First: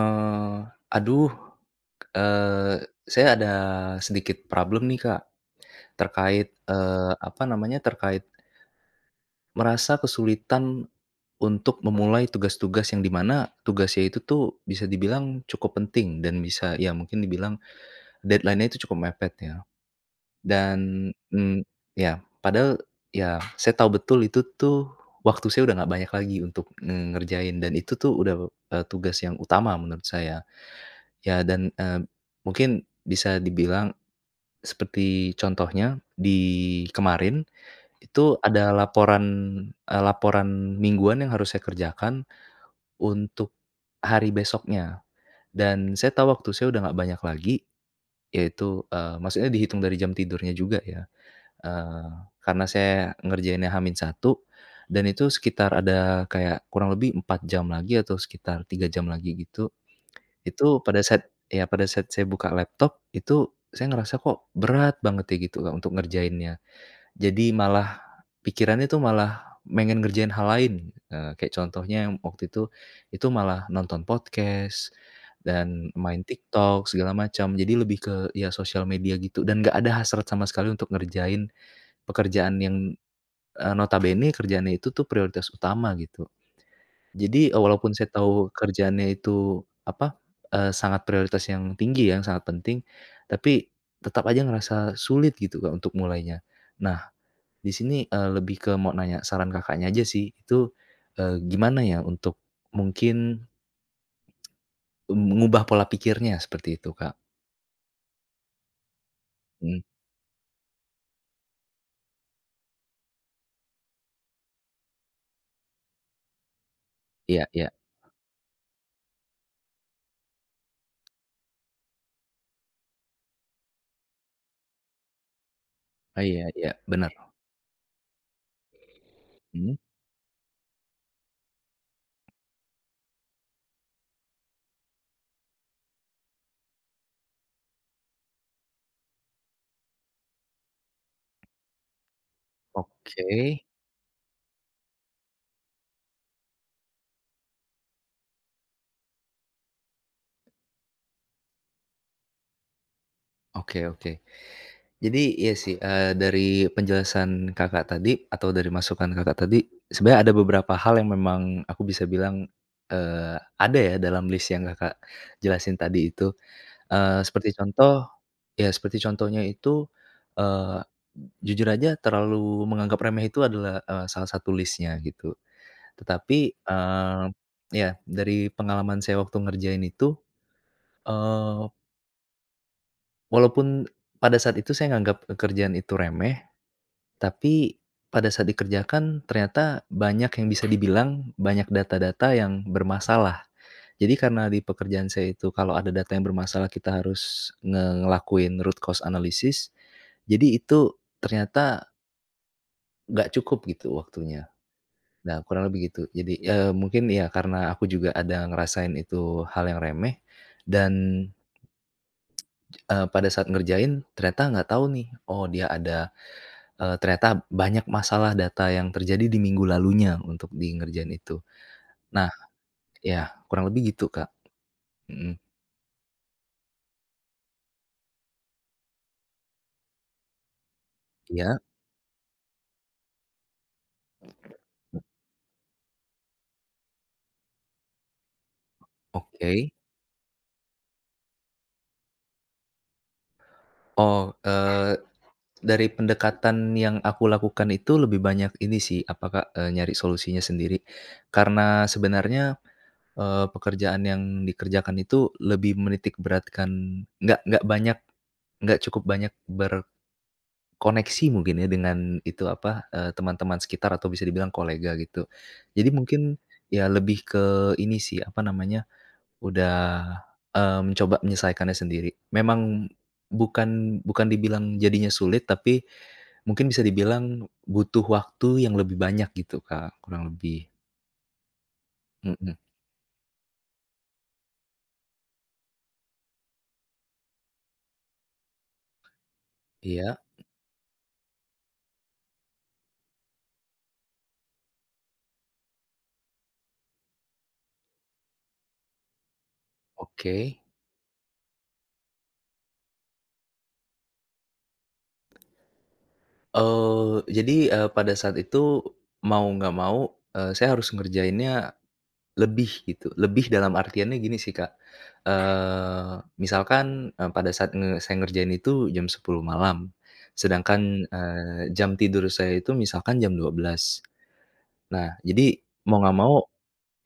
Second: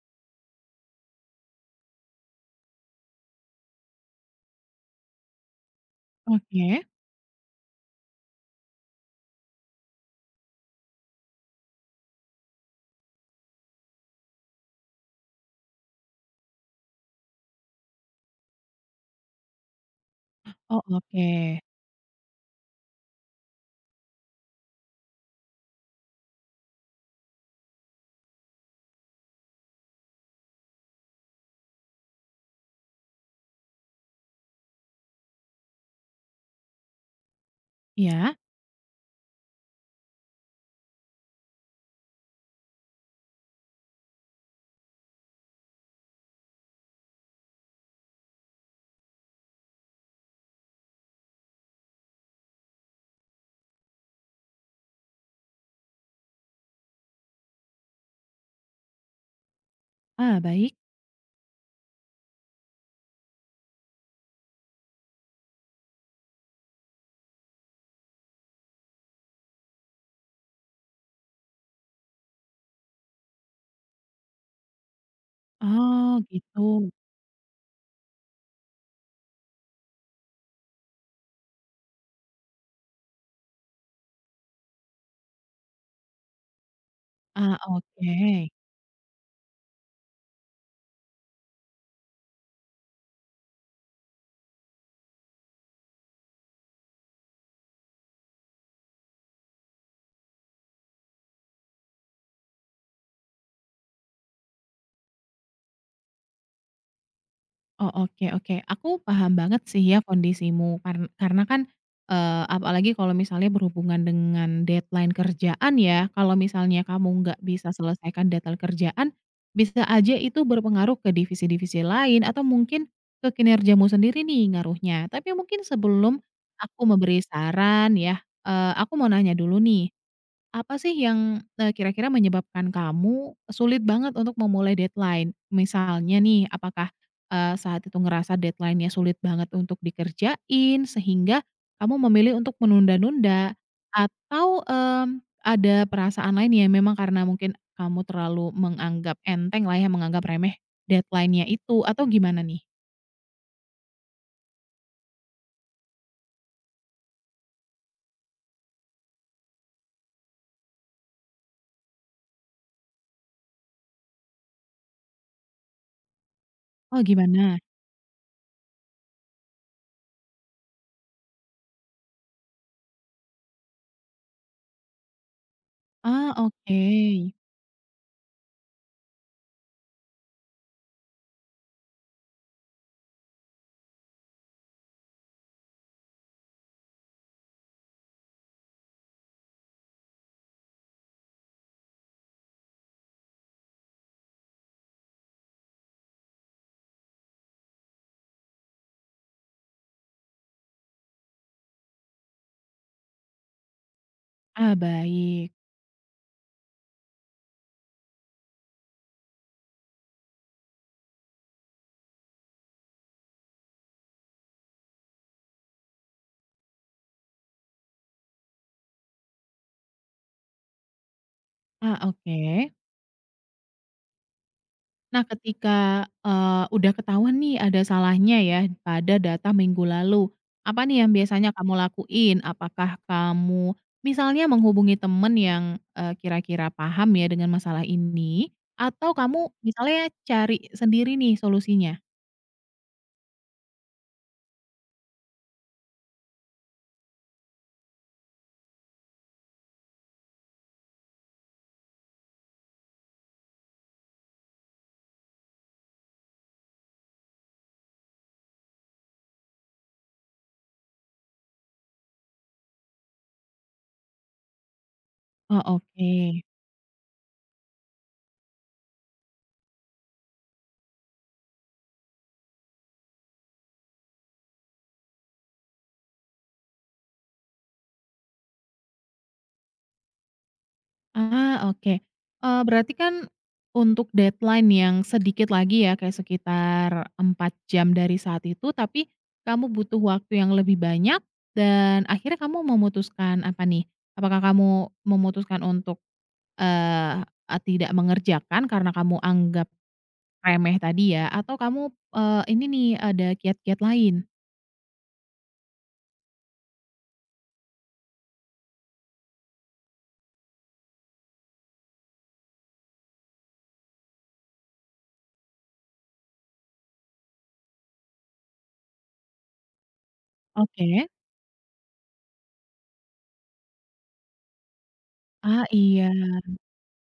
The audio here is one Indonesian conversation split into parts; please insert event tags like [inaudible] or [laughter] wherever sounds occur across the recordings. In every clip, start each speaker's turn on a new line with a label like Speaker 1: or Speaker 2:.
Speaker 1: Eee, aduh, eee, saya ada sedikit problem nih Kak, terkait,
Speaker 2: Oke.
Speaker 1: eee, apa namanya terkai merasa kesulitan, untuk memulai tugas-tugas yang di mana tugasnya itu tuh bisa dibilang cukup penting dan bisa ya mungkin dibilang, deadline-nya itu cukup mepet ya,
Speaker 2: Oh
Speaker 1: dan,
Speaker 2: oke.
Speaker 1: mmm, ya padahal ya saya tahu betul itu tuh, waktu saya udah nggak banyak lagi untuk ngerjain dan itu tuh udah, eee, tugas yang utama menurut saya, ya dan, eee, mungkin bisa dibilang, seperti contohnya di kemarin,
Speaker 2: Iya.
Speaker 1: itu ada laporan, eee, laporan mingguan yang harus saya kerjakan, untuk, hari besoknya, dan saya tahu waktu saya udah nggak banyak lagi, yaitu, eee, maksudnya dihitung dari jam tidurnya juga ya, eee, karena saya ngerjainnya H-1, dan itu sekitar ada kayak kurang lebih 4 jam lagi atau sekitar 3 jam lagi gitu,
Speaker 2: Ah, baik.
Speaker 1: itu pada saat ya pada saat saya buka laptop itu saya ngerasa kok berat banget ya gitu Kak, untuk ngerjainnya, jadi malah, pikirannya tuh malah, pengen ngerjain hal lain kayak contohnya yang waktu itu itu malah nonton podcast, dan
Speaker 2: Oh
Speaker 1: main TikTok
Speaker 2: gitu.
Speaker 1: segala macam jadi lebih ke iya sosial media gitu dan nggak ada hasrat sama sekali untuk ngerjain, pekerjaan yang, eee, notabene kerjaannya itu tuh prioritas utama gitu, jadi
Speaker 2: Ah,
Speaker 1: walaupun saya tahu
Speaker 2: oke.
Speaker 1: kerjaannya itu apa, eee, sangat prioritas yang tinggi ya yang sangat penting, tapi tetap aja ngerasa sulit gitu Kak, untuk mulainya, nah, di sini, eee, lebih ke mau nanya saran Kakaknya, aja sih, itu, eee, gimana ya untuk, mungkin [tsk] me mengubah pola pikirnya seperti itu, Kak.
Speaker 2: Oh, oke oke, aku paham banget
Speaker 1: Mmm.
Speaker 2: sih ya kondisimu. Karn karena kan, eee, apalagi kalau misalnya berhubungan dengan deadline kerjaan ya. Kalau misalnya kamu nggak
Speaker 1: Iya
Speaker 2: bisa
Speaker 1: iya.
Speaker 2: selesaikan deadline kerjaan, bisa aja itu berpengaruh ke divisi-divisi lain, atau mungkin, ke kinerjamu sendiri nih, ngaruhnya. Tapi mungkin sebelum
Speaker 1: Oh, iya iya,
Speaker 2: aku memberi
Speaker 1: benar.
Speaker 2: saran ya, eee, aku mau nanya dulu
Speaker 1: Mmm.
Speaker 2: nih. Apa sih yang, eee, kira-kira menyebabkan kamu, sulit banget untuk memulai deadline? Misalnya nih, apakah, eee, saat itu ngerasa deadline-nya sulit banget untuk dikerjain, sehingga kamu memilih untuk menunda-nunda.
Speaker 1: Oke.
Speaker 2: Atau, mmm, ada perasaan lain, ya memang karena mungkin, kamu terlalu menganggap entenglah ya, menganggap remeh deadline-nya itu, atau gimana nih?
Speaker 1: Oke, oke. Jadi, iya sih, eee, dari penjelasan Kakak tadi, atau dari masukan Kakak tadi, sebenarnya ada beberapa hal yang memang aku bisa bilang, eee, ada ya dalam list yang Kakak jelasin tadi itu.
Speaker 2: Oh
Speaker 1: Eee, seperti
Speaker 2: gimana?
Speaker 1: contoh iya, seperti contohnya itu, eee, jujur aja terlalu menganggap remeh itu adalah, eee, salah satu list-nya, gitu.
Speaker 2: Ah,
Speaker 1: Tetapi, eee,
Speaker 2: oke.
Speaker 1: iya, dari pengalaman saya waktu ngerjain itu, eee Walaupun pada saat itu saya nganggap pekerjaan itu remeh, tapi pada saat dikerjakan ternyata banyak yang bisa dibilang, banyak data-data yang bermasalah. Jadi karena di pekerjaan saya itu kalau ada data yang bermasalah kita harus ngelakuin root cause analysis, jadi itu ternyata nggak cukup gitu waktunya,
Speaker 2: Ah,
Speaker 1: nah
Speaker 2: baik.
Speaker 1: kurang lebih gitu. Jadi, eee, mungkin iya, karena aku juga ada ngerasain itu hal yang remeh dan eee, pada saat ngerjain ternyata nggak tahu nih, oh dia ada, eee, ternyata banyak masalah data yang terjadi di minggu lalunya untuk di ngerjain itu,
Speaker 2: Ah,
Speaker 1: nah
Speaker 2: oke.
Speaker 1: ya kurang lebih gitu, Kak.
Speaker 2: Nah
Speaker 1: Mhm.
Speaker 2: ketika, eee, udah ketahuan nih ada salahnya ya pada data minggu lalu. Apa nih yang biasanya
Speaker 1: Iya?
Speaker 2: kamu lakuin? Apakah kamu misalnya menghubungi teman yang, e kira-kira paham ya dengan masalah ini, atau kamu
Speaker 1: Oke.
Speaker 2: misalnya cari sendiri nih solusinya?
Speaker 1: Oh, eee, dari pendekatan yang aku lakukan itu, lebih banyak ini sih apa Kak, e nyari solusinya sendiri. Karena sebenarnya, eee, pekerjaan yang dikerjakan itu, lebih menitik beratkan nggak nggak banyak, nggak cukup banyak berkoneksi mungkin ya, dengan itu, apa, eee, teman-teman sekitar, atau bisa dibilang kolega gitu.
Speaker 2: Oh
Speaker 1: Jadi mungkin,
Speaker 2: oke.
Speaker 1: ya lebih ke ini sih, apa namanya, udah, mmm, coba menyelesaikannya sendiri. Memang bukan bukan dibilang jadinya sulit, tapi, mungkin bisa dibilang, butuh waktu yang lebih banyak gitu Kak, kurang lebih.
Speaker 2: Ah, oke.
Speaker 1: Mhm.
Speaker 2: Eee, berarti kan, untuk deadline yang sedikit lagi ya, kayak sekitar 4 jam dari saat itu, tapi kamu butuh
Speaker 1: Iya.
Speaker 2: waktu yang lebih banyak, dan akhirnya kamu memutuskan apa nih, apakah kamu memutuskan untuk, eee, tidak mengerjakan, karena kamu anggap
Speaker 1: Oke.
Speaker 2: remeh tadi ya, atau kamu, eee, ini nih, ada kiat-kiat lain?
Speaker 1: Eee, jadi, eee, pada saat itu, mau nggak mau, eee, saya harus ngerjainnya lebih, gitu. Lebih dalam artiannya gini sih Kak, eee, misalkan, e pada saat nge saya ngerjain itu jam 10:00 malam. Sedangkan,
Speaker 2: Oke.
Speaker 1: eee, jam tidur saya itu misalkan jam 12:00. Nah, jadi
Speaker 2: Ah,
Speaker 1: mau
Speaker 2: iya.
Speaker 1: nggak mau,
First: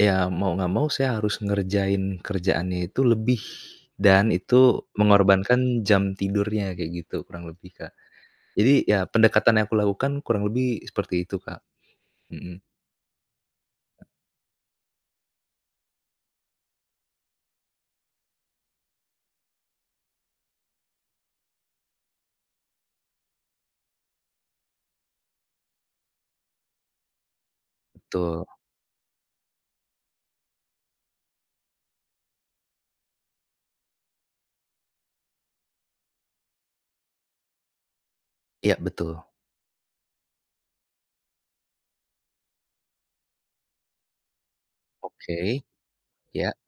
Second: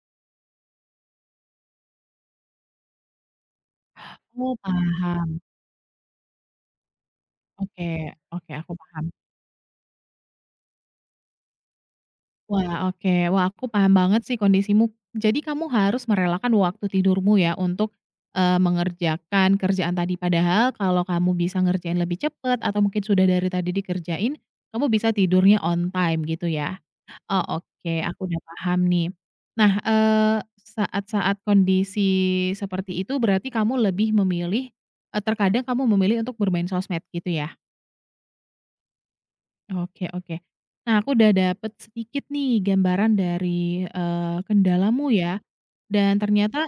Speaker 1: ya mau nggak mau saya harus ngerjain kerjaannya itu lebih, dan
Speaker 2: Oh,
Speaker 1: itu
Speaker 2: paham.
Speaker 1: mengorbankan jam tidurnya, kayak gitu kurang lebih, Kak.
Speaker 2: Oke oke, aku
Speaker 1: Jadi, ya
Speaker 2: paham.
Speaker 1: pendekatan yang aku lakukan, kurang lebih seperti itu, Kak. Mhm.
Speaker 2: Wah, oke, wah aku paham banget sih kondisimu. Jadi kamu harus merelakan waktu tidurmu ya untuk, eee, mengerjakan kerjaan tadi. Padahal, kalau kamu bisa ngerjain lebih cepat, atau mungkin sudah dari tadi dikerjain, kamu bisa tidurnya on time, gitu ya? Oh, oke aku udah
Speaker 1: Betul.
Speaker 2: paham nih. Nah, eee, saat-saat kondisi seperti itu, berarti kamu lebih memilih eee, terkadang kamu memilih untuk bermain sosmed, gitu ya?
Speaker 1: Iya, betul.
Speaker 2: Oke oke. Nah, aku udah dapat sedikit nih gambaran dari, eee, kendalamu ya
Speaker 1: Oke.
Speaker 2: dan
Speaker 1: Iya.
Speaker 2: ternyata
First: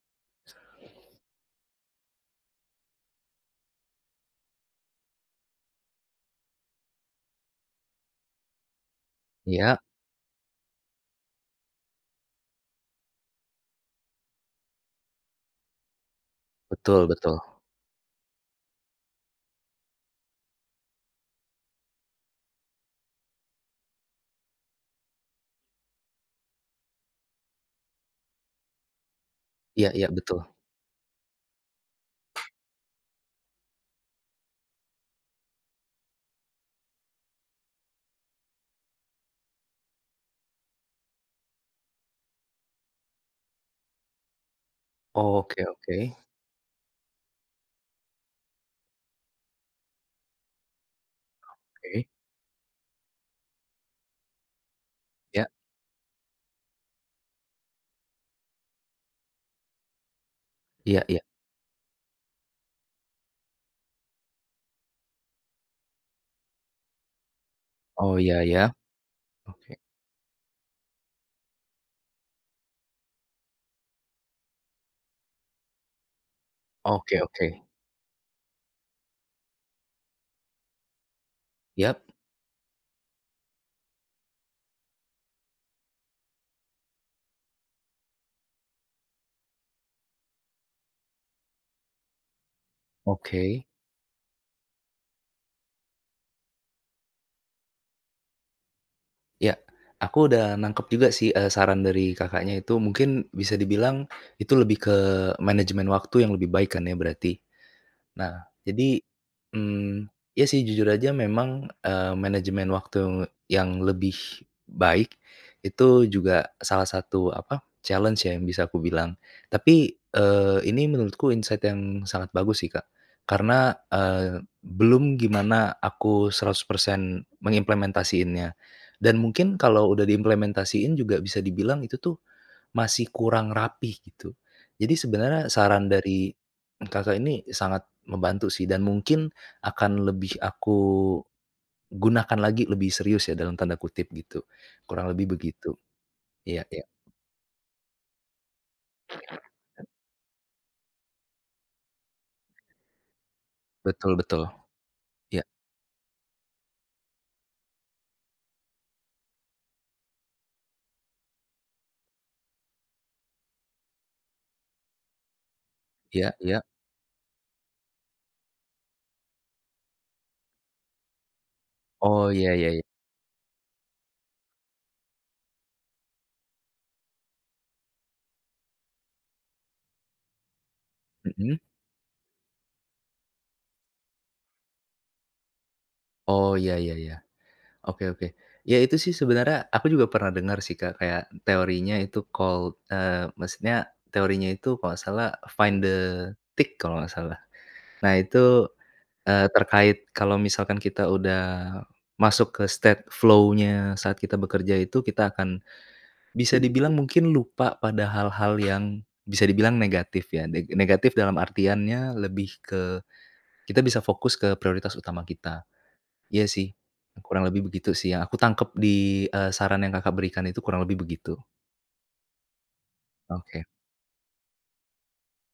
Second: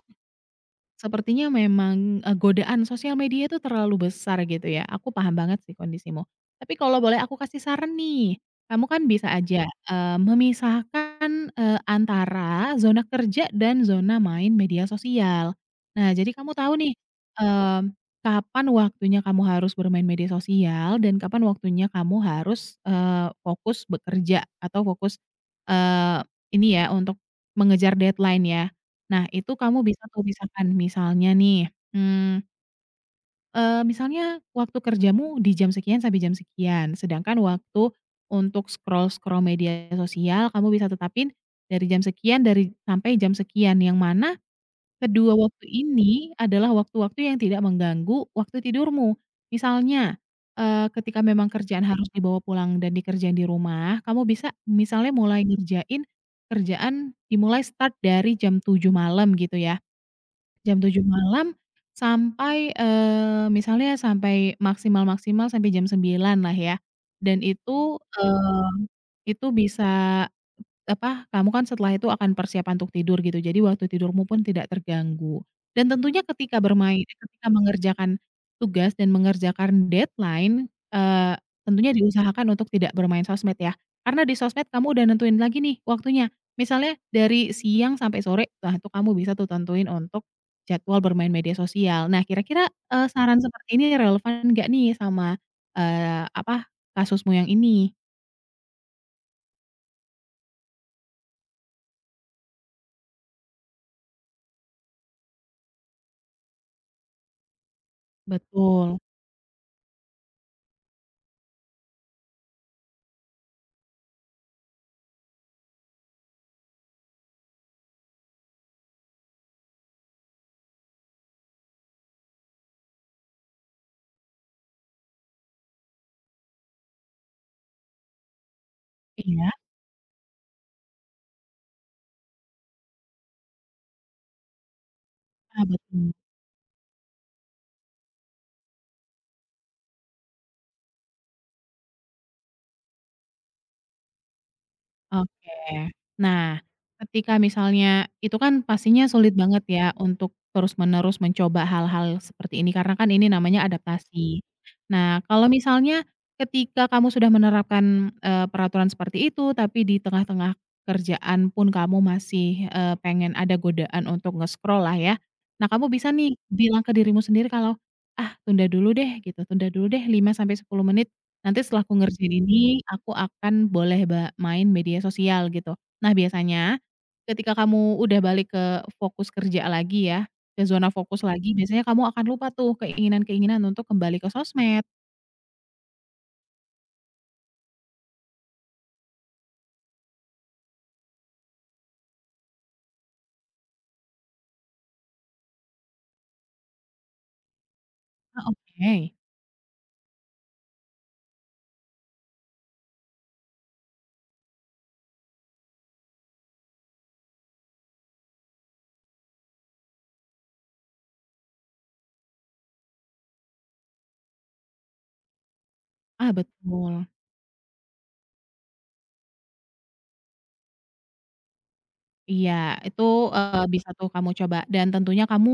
Speaker 1: Sa
Speaker 2: sepertinya memang, e godaan sosial media tuh terlalu besar gitu ya, aku paham banget sih kondisimu. Tapi kalau boleh aku kasih saran nih, kamu kan bisa aja,
Speaker 1: Iya.
Speaker 2: eee, memisahkan, eee, antara zona kerja dan zona main media sosial. Nah, jadi kamu tahu nih,
Speaker 1: Betul betul.
Speaker 2: mmm, kapan waktunya kamu harus bermain media sosial dan kapan waktunya kamu harus, eee, fokus bekerja atau fokus, eee, ini ya untuk mengejar deadline ya. Nah, itu kamu
Speaker 1: Iya
Speaker 2: bisa
Speaker 1: iya,
Speaker 2: tuh
Speaker 1: betul.
Speaker 2: pisahkan, misalnya nih, mmm eee, misalnya waktu kerjamu di jam sekian sampai jam sekian sedangkan waktu untuk scroll-scroll media sosial kamu bisa tetapin dari jam sekian dari sampai jam sekian, yang mana kedua
Speaker 1: Oke
Speaker 2: waktu
Speaker 1: oke.
Speaker 2: ini adalah waktu-waktu yang tidak mengganggu waktu tidurmu. Misalnya, eee, ketika memang kerjaan harus
Speaker 1: Oke.
Speaker 2: dibawa pulang dan dikerjain di rumah, kamu bisa misalnya mulai
Speaker 1: Iya.
Speaker 2: ngerjain kerjaan dimulai start dari jam 07:00 malam gitu ya. Jam
Speaker 1: Iya
Speaker 2: 07:00
Speaker 1: iya.
Speaker 2: malam sampai, eee, misalnya sampai maksimal-maksimal sampai jam 09:00 lah ya dan itu,
Speaker 1: Oh, iya iya.
Speaker 2: eee, itu
Speaker 1: Oke.
Speaker 2: bisa, e apa, kamu kan setelah itu akan persiapan untuk tidur gitu, jadi waktu tidurmu pun tidak terganggu, dan tentunya ketika bermain
Speaker 1: Oke
Speaker 2: eh, ketika
Speaker 1: oke.
Speaker 2: mengerjakan tugas dan mengerjakan deadline, eee, tentunya
Speaker 1: Iyap.
Speaker 2: diusahakan untuk tidak bermain sosmed ya, karena di sosmed kamu udah nentuin lagi nih waktunya. Misalnya dari siang sampai sore lah tuh kamu bisa tuh tentuin untuk jadwal bermain media sosial. Nah, kira-kira, eee, saran
Speaker 1: Oke.
Speaker 2: seperti ini relevan enggak nih sama, eee, apa, kasusmu yang ini?
Speaker 1: Ya. Aku udah nangkep juga sih, eee, saran dari Kakaknya itu, mungkin bisa dibilang, itu lebih ke manajemen waktu yang lebih baik kan ya, berarti. Nah
Speaker 2: Betul.
Speaker 1: jadi, mmm, ya sih jujur aja memang, eee, manajemen waktu yang lebih baik, itu juga salah satu apa, challenge ya, yang bisa aku bilang. Tapi, eee, ini menurutku insight yang sangat bagus sih Kak. Karena, eee, belum gimana aku 100% mengimplementasiinnya. Dan
Speaker 2: Iya.
Speaker 1: mungkin kalau udah diimplementasiin juga bisa dibilang itu tuh, masih kurang rapi gitu. Jadi sebenarnya,
Speaker 2: Ah
Speaker 1: saran
Speaker 2: betul.
Speaker 1: dari Kakak ini, sangat membantu sih. Dan mungkin akan lebih aku gunakan lagi, "lebih serius" ya, dalam tanda kutip gitu. Kurang lebih
Speaker 2: Oke.
Speaker 1: begitu.
Speaker 2: Nah,
Speaker 1: Iya iya.
Speaker 2: ketika misalnya, itu kan pastinya sulit banget
Speaker 1: Iya.
Speaker 2: ya, untuk terus-menerus mencoba hal-hal seperti ini, karena kan ini namanya
Speaker 1: Betul,
Speaker 2: adaptasi.
Speaker 1: betul.
Speaker 2: Nah,
Speaker 1: Iya.
Speaker 2: kalau misalnya, ketika kamu sudah menerapkan, eee, peraturan seperti itu, tapi di tengah-tengah kerjaan pun kamu masih, eee, pengen ada godaan untuk nge-scroll lah ya. Nah kamu bisa
Speaker 1: Iya
Speaker 2: nih,
Speaker 1: iya.
Speaker 2: bilang ke dirimu sendiri kalau, "Ah tunda dulu deh," gitu. "Tunda dulu deh 5-10 menit. Nanti setelah aku
Speaker 1: Oh,
Speaker 2: ngerjain
Speaker 1: iya, ya
Speaker 2: ini,
Speaker 1: ya.
Speaker 2: aku akan boleh ba main media sosial," gitu. Nah, biasanya ketika kamu udah balik ke fokus kerja lagi ya, ke zona fokus lagi,
Speaker 1: Mhm.
Speaker 2: biasanya kamu akan lupa tuh, keinginan-keinginan untuk kembali ke sosmed.
Speaker 1: Oh ya ya ya. Oke oke. Iya itu sih sebenarnya, aku juga pernah dengar sih Kak, kayak, teorinya itu called, eee, maksudnya teorinya itu kalau enggak salah find the tick, kalau enggak salah. Nah
Speaker 2: Oh,
Speaker 1: itu,
Speaker 2: oke.
Speaker 1: eee, terkait kalau misalkan kita udah masuk ke state flow-nya saat kita bekerja itu, kita akan, bisa dibilang mungkin lupa pada hal-hal yang bisa dibilang negatif ya. Ne negatif dalam artiannya, lebih ke, kita bisa fokus ke prioritas utama kita.
Speaker 2: Ah,
Speaker 1: Iya sih,
Speaker 2: betul.
Speaker 1: kurang lebih begitu sih yang aku tangkap di, eee, saran yang Kakak berikan itu, kurang lebih begitu.
Speaker 2: Iya, itu, eee,
Speaker 1: Oke.
Speaker 2: bisa tuh kamu coba. Dan tentunya kamu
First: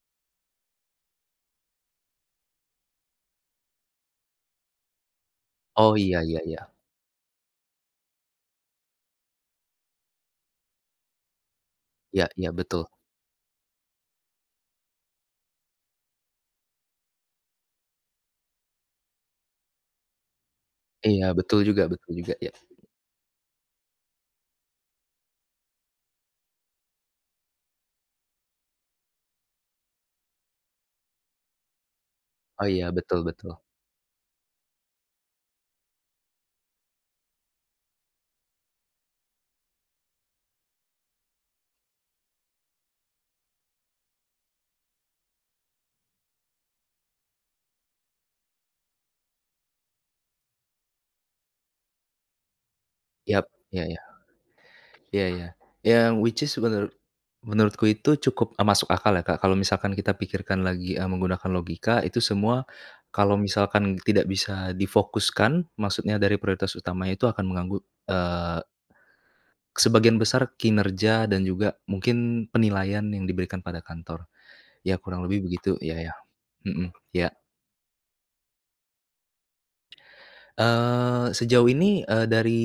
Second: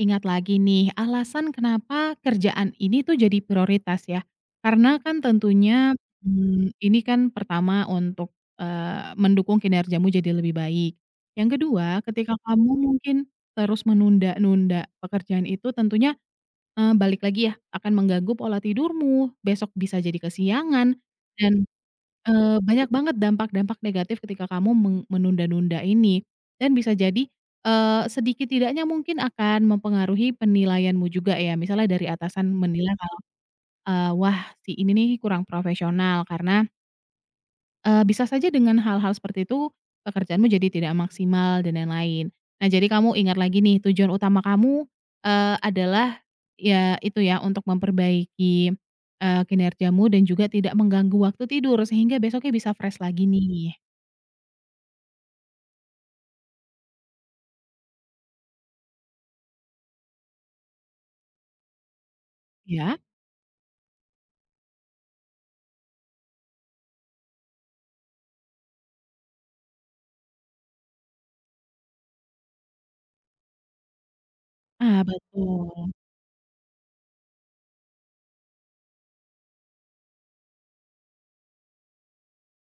Speaker 2: ingat lagi nih, alasan kenapa kerjaan ini tuh jadi prioritas ya. Karena kan tentunya,
Speaker 1: Oh iya, ya ya.
Speaker 2: mmm, ini kan pertama untuk, eee, mendukung kinerjamu jadi lebih baik. Yang kedua,
Speaker 1: Iya
Speaker 2: ketika
Speaker 1: iya
Speaker 2: kamu
Speaker 1: betul.
Speaker 2: mungkin terus menunda-nunda pekerjaan itu tentunya, eee, balik lagi ya, akan mengganggu pola tidurmu. Besok bisa jadi kesiangan
Speaker 1: Iya
Speaker 2: dan,
Speaker 1: betul juga betul juga. Ya.
Speaker 2: eee, banyak banget dampak dampak negatif ketika kamu me menunda-nunda ini. Dan bisa jadi, eee, sedikit tidaknya mungkin akan mempengaruhi penilaianmu juga ya. Misalnya dari atasan
Speaker 1: Oh iya,
Speaker 2: menilai kalau,
Speaker 1: betul betul.
Speaker 2: eee, "Wah si ini nih, kurang profesional, karena" Eee, bisa saja dengan hal-hal seperti itu, pekerjaanmu jadi tidak maksimal, dan lain-lain. Nah, jadi kamu ingat lagi nih, tujuan utama kamu, eee, adalah ya itu ya untuk memperbaiki, eee, kinerjamu dan juga tidak mengganggu waktu tidur, sehingga besoknya bisa fresh lagi
Speaker 1: Yap,
Speaker 2: nih.
Speaker 1: ya ya. Iya iya. Yang which is menurut menurutku itu cukup, e masuk akal ya Kak, kalau misalkan kita pikirkan lagi, e menggunakan logika, itu semua,
Speaker 2: Ya.
Speaker 1: kalau misalkan tidak bisa difokuskan, maksudnya dari prioritas utamanya itu akan menganggu, eee sebagian besar kinerja, dan juga mungkin penilaian yang diberikan pada kantor. Ya
Speaker 2: Ah
Speaker 1: kurang lebih begitu,
Speaker 2: betul.
Speaker 1: ya ya. Hmm, ya. Eee, sejauh ini, eee, dari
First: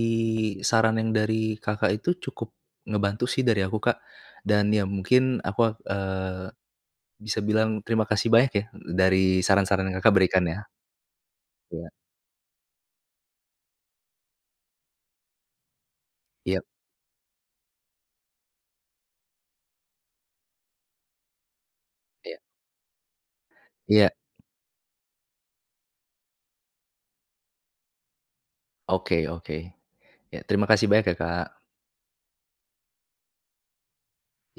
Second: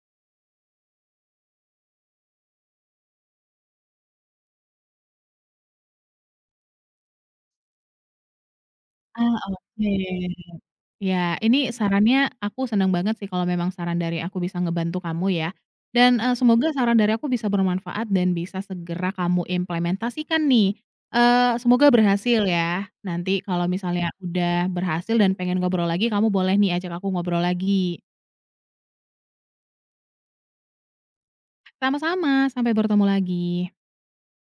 Speaker 1: saran yang dari Kakak itu. cukup ngebantu sih dari aku Kak. Dan ya mungkin, aku ak eee, bisa bilang terima kasih banyak ya, d dari
Speaker 2: Ah
Speaker 1: saran-saran
Speaker 2: oke.
Speaker 1: yang Kakak berikan ya.
Speaker 2: Ya, ini
Speaker 1: Iya.
Speaker 2: sarannya, aku senang banget sih kalau memang saran dari aku bisa ngebantu kamu ya. Dan, eee,
Speaker 1: Yap.
Speaker 2: semoga saran dari aku bisa bermanfaat dan bisa segera kamu implementasikan nih. Eee, semoga
Speaker 1: Iya.
Speaker 2: berhasil ya. Nanti kalau
Speaker 1: Iya.
Speaker 2: misalnya udah berhasil dan pengen ngobrol lagi, kamu boleh nih ajak aku ngobrol lagi.
Speaker 1: Oke oke. Ya terima kasih banyak ya, Kak.
Speaker 2: Sama-sama, sampai bertemu lagi.
Speaker 1: Iya.